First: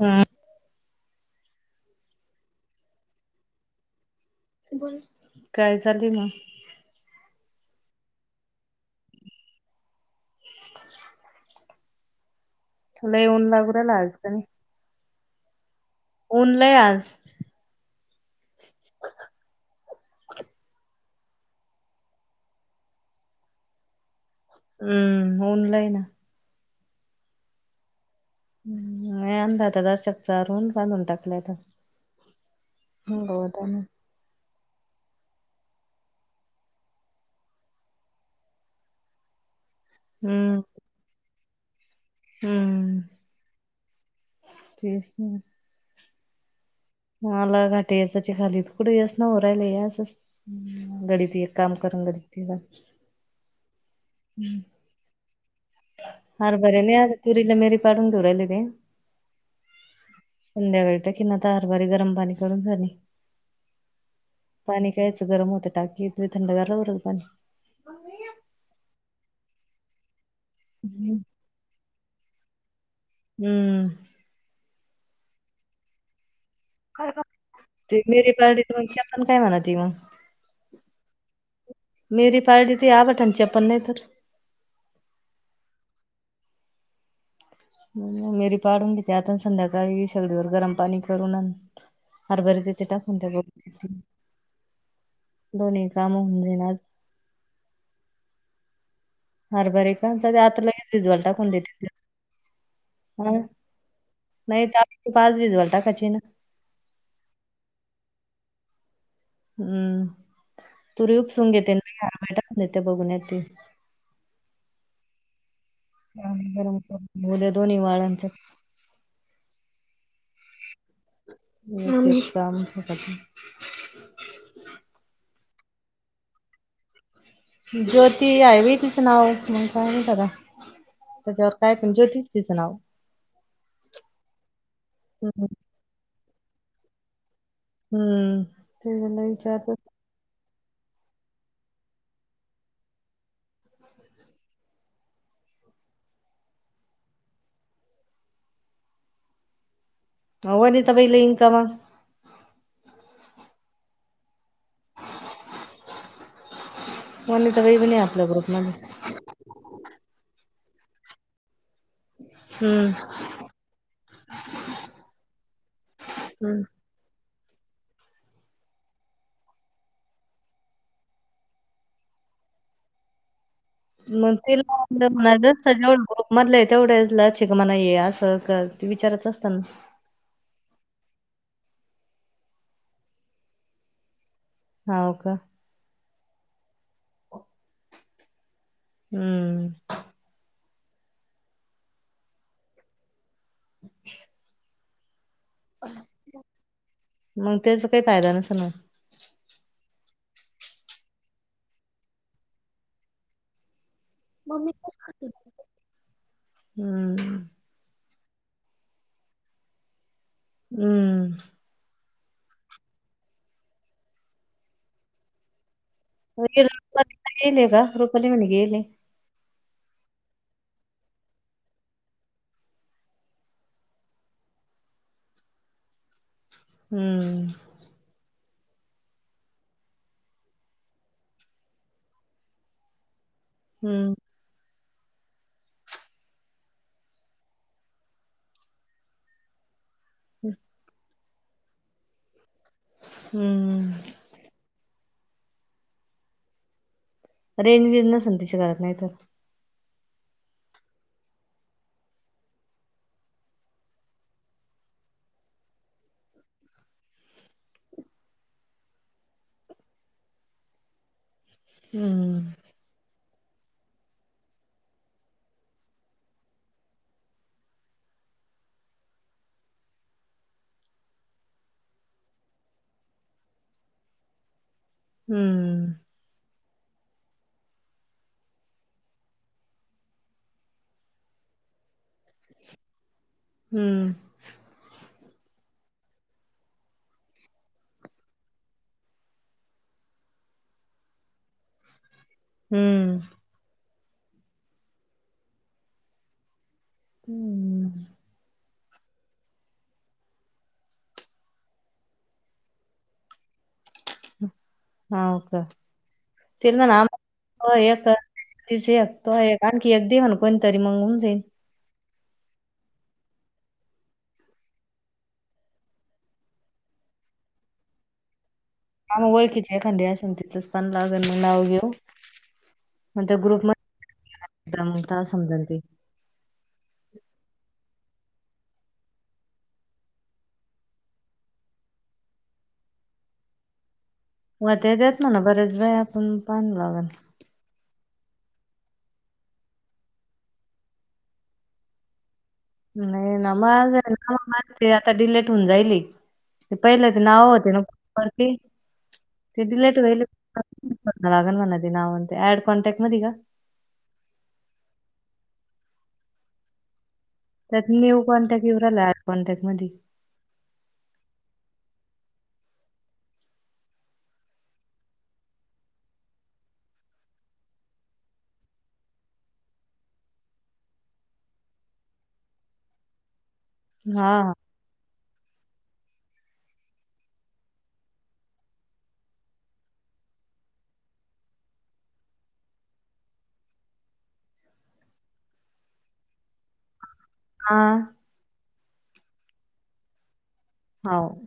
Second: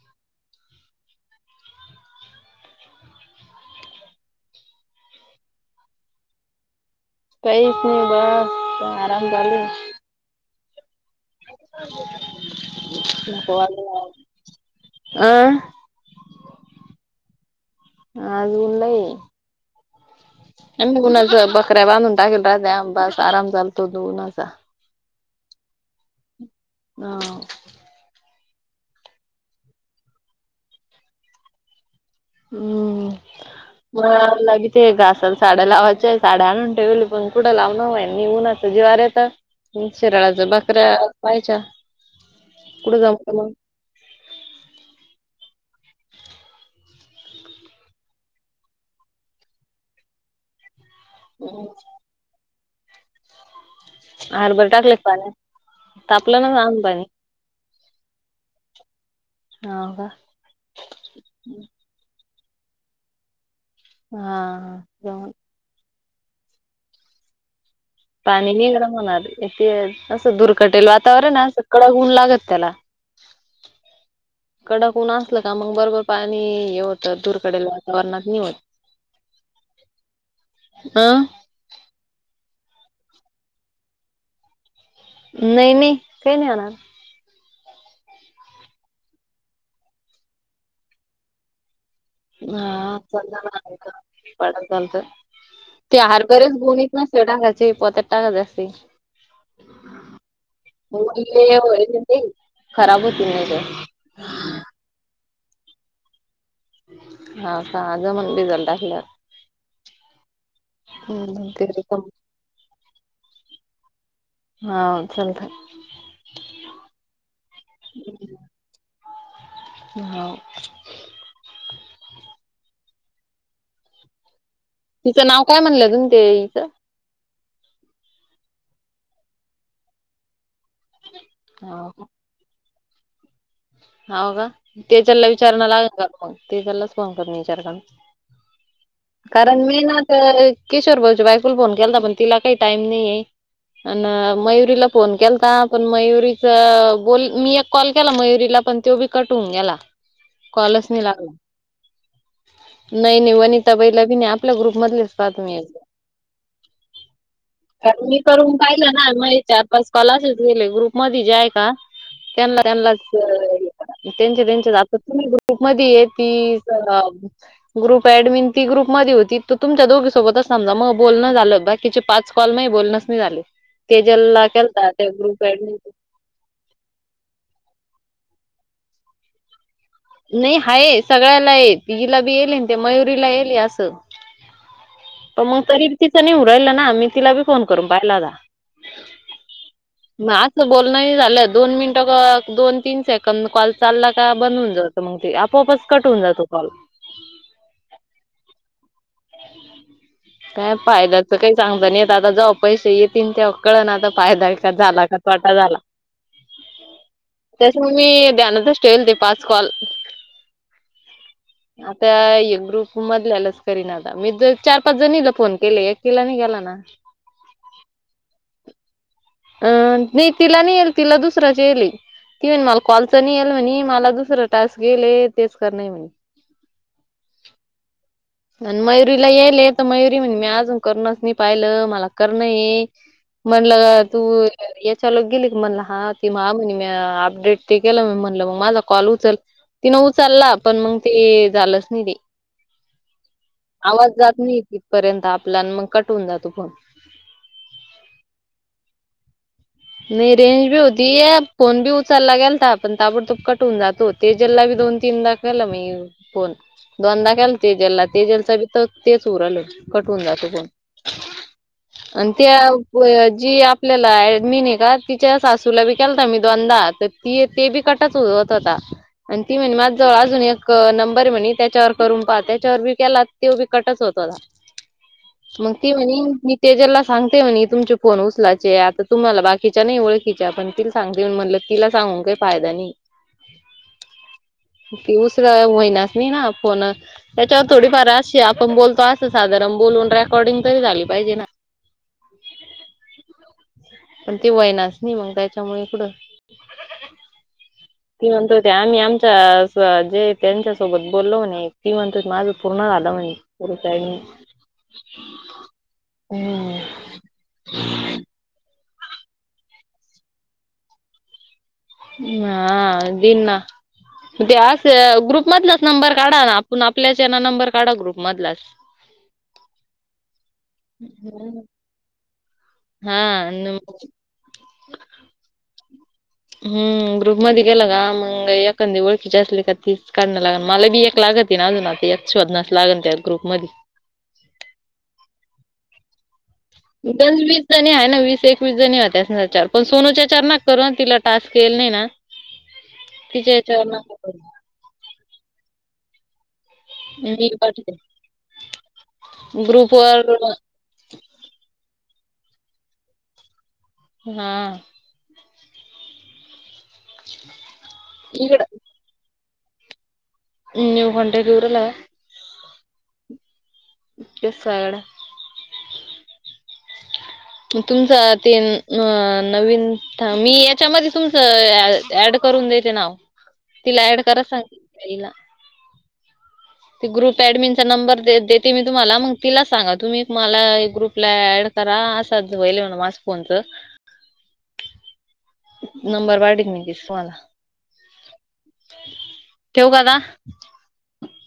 हम्म बोला, की काय चालय म? कहीच नाही बस आराम चालूये. क [inaudible] लय ऊन लागू राहिलं आज का नाही अह [inaudible] ऊन लय आज. आज ऊन लय. आणि ऊनाचा बाकऱ्या बांधून टाकेल राहत्या, बस आराम चालतो उन्हाचा. हम्म, ऊन लय ना. हा. नाही आणल्यात जराशक चारून बांधून टाकलाय आता. हम्म, गौतम उन्हाळा असला की ते घासाला साड्या लावायच्या, साड्या आणून ठेवली पण कुठं लाव नवय निघून असं उन्हाच जिवारर येत. शिराळाच भाकऱ्या व्हायच्या, कुठं हम्म जाऊ मग? तेच ना. ह ल घाट याचे खालीत, कुठे यस ना हो राहिल अस गडी ती एक मग काम करुन जाती, तिचा हरबर टाकले का पाण्यात? तापलं ना हरबर आम नाही पाणी आ तुरीला [unintelligible] हो का? संद्याकाळी तर किना तर हरबरी गरम पाणी करून झाली पाणी हा कायचं गरम होत टाकीत लय थंडागार [unintelligible] पाणी नि गरम होणार इथ असं दुर् कटेल वातावरण ना कडक ऊन लागत त्याला, हम्म कडक ऊन असलं का मग बरोबर पाणी हे होतं धुरकडेल वातावरणात नाही होत. [unintelligible] काय म्हणाते मग अं [unintelligible] नाही नाही, काय नाही होणार? मिरी पाडून घेते आता संध्याकाळी शेगडीवर गरम पाणी करून हरभरे तिथे टाकून त्या बघ दोन्ही ते काम होऊन हारभरेच जाईन आज गुणी नसेल टाकायचं मी पोत्यात टाकायच असतय हरभरे का आता लगेच भिजायला टाकून देते. उडले खराब होतील हा नाहीतर नाही तर डाळ भिजवायला टाकायची ना, हा का जमल भिजत टाल्यावर ह तुरी हम्म उपसून ते घेते आणि रिकाम हरभरे टाकून येते आणि भुगुण्यात ते हा चालतय. उद्या दोन्ही वाळांच होव सांगू शकत नाही. तिचं नाव काय म्हणलं गं ते हिचं ज्योती आहे विही तिचं नाव मग काय माहित आता त्याच्यावर काय पण ज्योती तीच नाव हो का तेजल ला हम्म विचारना लागतं आपण तेज लाच फोन करून विचारता, हम्म. त्याला कारण विचारत मी ना किशोर भाऊच्या बायकोला फोन केलता, पण तिला काही टाईम नाही ये आण मयुरीला फोन केलता पण मयुरीच बोल, मी एक कॉल केला मयुरी केला पण तो भी कट होऊन गेला कॉलच नाही वनिताबाईला येईन लागत. का मग? नाही नाही वनिताबाईला भी नाही आपल्या ग्रुप मधलेच पाहा तुम्ही वनिताबाई पण आहे कारण मी आपल्या करून ग्रुपमध्ये. पहिले ना, पाच कॉल असेच मिळले ग्रुपमध्ये जे आहे का? त्यांना त्यांनाच हम्म. त्यांचे त्याचे जातात ग्रुपमध्ये ये ती हम्म. ग्रुप ॲडमिन ती ग्रुप मध्ये होती त तुमच्या दोघी सोबतच समजा मग बोलणं झालं. बाकि तीचे पाच कॉलमध्ये बोलनच नाही झाले. [inaudible] तेजलला केलता त्या ग्रुप मधलं ऍडमिन तेवढ्या लचिक मणा ये असं का ते विचारत असतना, नाही हाय सगळ्याला ये हिलाबी येले ना ते मयुरीलाबी येले असं, हो का? प मग तरी बी तिचा नाही हू राहिला ना मी तिला बी फोन करून पाहिला होता. हम्म, असं बोलण हे झालं, दोन मिनिटं दोन तीन सेकंड. कमी काॅल चाला का? बंद होऊन जातो मग ते आपोआप कट होऊन जातो काॅल मग त्याचा काय फायदा नसेल होतं. काय फाद्याचं काही सांगता नाही येत आता जेव्हा पैसे येतील तेव्हा कळन आता फायदा का झाला का तोटा झाला. हम्म. त्याच्यामुळे मी ध्यानातच ठेवेल ते पाच कॉल. हम आता ये ग्रुप मधल्यालाच करीन आता मी चार पाच जणीला फोन केले. एकीला नाही केला ना. [unintelligible] का रुपाली म्हणी गेले. अं नाही तिला नाही येल तिला दुसराच येई ले ती म्हणे मला कॉलच नाही येल म्हणे मला दुसरं टास्क येई ले तेच करन आहे म्हणे. हम्म आणि मयुरी ला येइले तर मयुरी म्हणे मी अजून करूनच नाही पाहिलं मला करण ये म्हणलं हम्म. तू याच्या लोक गेली की म्हणला हा ती मग म्हणे म अपडेट ते केलं म म्हणलं मग माझा कॉल उचल तिनं उचलला पण मग ते झालंच नाही ते हम्म. आवाज जात नाही तिथपर्यंत आपल्या मग कट होवून जातो फोन. रेंज गिज नसन तिच्या घरात नाही तर नाही रेंज बी होती फोन बी उचलला गेलता पण ताबडतोब कट होवून जातोच तेजल ला बी दोन तीन दा केला मी फोन. दोनदा केला तेजलला तेजेलचा बी तर तेच होऊन राहील कटून जातो फोन आणि हम्म. त्या जी आपल्याला एडमिन आहे का तिच्या सासूला बी केलता मी दोनदा तर ती ते बी कटतच होत होता आणि ती म्हणे माझ्या जवळ अजून एक नंबर आहे म्हणे त्याच्यावर करून पहा त्याच्यावर बी केला तो बी कटच होत होता. [inaudible] मग हम्म. ती म्हणे मी तेजलला सांगते म्हणे तुमचे फोन उचलाचे आता तुम्हाला बाकी तिचा नाही ओळखिचा पण तिला सांगते म्हटलं तिला सांगून काही फायदा नाही. हम्म त उचल होईलाच नाइ ना फोन त्याच्यावर थोडी फार अशी आपण बोलतो असं साधारण बोलून रेकॉर्डिंग तरी झाली पाहिजे ना. हम्म पण ते होईनाच नाही मग त्याच्यामुळे इकडं हम्म [inaudible] ती म्हणत होते आम्ही आमच्या जे त्यांच्या सोबत बोललो म्हणे ती म्हणत होती माझं पूर्ण झालं म्हणे. तरी काय बी हाव का ती हम्म म्हणाव तु हे कर तिच एक तो एक आणखी एक दे म्हण कोणतरी मग होऊन जाईन हा देईन ना ते अस ग्रुप मधलाच नंबर काढा आपण आपल्याच यांना नंबर काढा ग्रुपमधलाच ह मग ओळखीची एखादी असेल तिथच पण लागेल मग हम्म. नाव घेऊ हा नं त मग ता समजल ते हम ग्रुप मध्ये गेला का मग एखादी ओळखीचे असली का तीच काढणं लागल मला बी एक लागत अजून आता एक शोधनास लागल त्या ग्रुप मध्ये व्हतय त्यात म्हणा ना बरेच बाय आपण [unintelligible] जणी आहे ना वीस एकवीस जणी होत्या चार पण सोनूच्या चार ना करू तिला टास्क येल नाही ना. नाही ना तिच्या याच्यावर माझ नका करू [unintelligible] माझ आता डिलेट होऊन जाईली. ते पहिले ते नाव मी होते पाठवते खूप वरती ते ग्रुप डीलेट वईल. वर मला अजून म्हणती नाव ते ऍड कॉन्टॅक्ट मध्ये आहे का? हां. त्यात न्यू इकड कॉन्टॅक्ट येऊ राहिलं ऍड कॉन्टॅक्ट मध्ये. न्यू कॉन्टॅक्ट येऊन राहिला? ते सगळं तुमच ते अ नवीन मी याच्यामध्ये तुमचं ऍड करून देते नाव. तिला ऍड हां. कराया सांगते ते ग्रुप ऍडमिनचा नंबर देते मी तुम्हाला मग तिला सांगा तुम्ही मला ग्रुपला ॲड करा अस अस व्हायले म्हण माझा फोनच. नंबर पाठवते मी तुम्हाला. आं ठेवू का आता? हाव.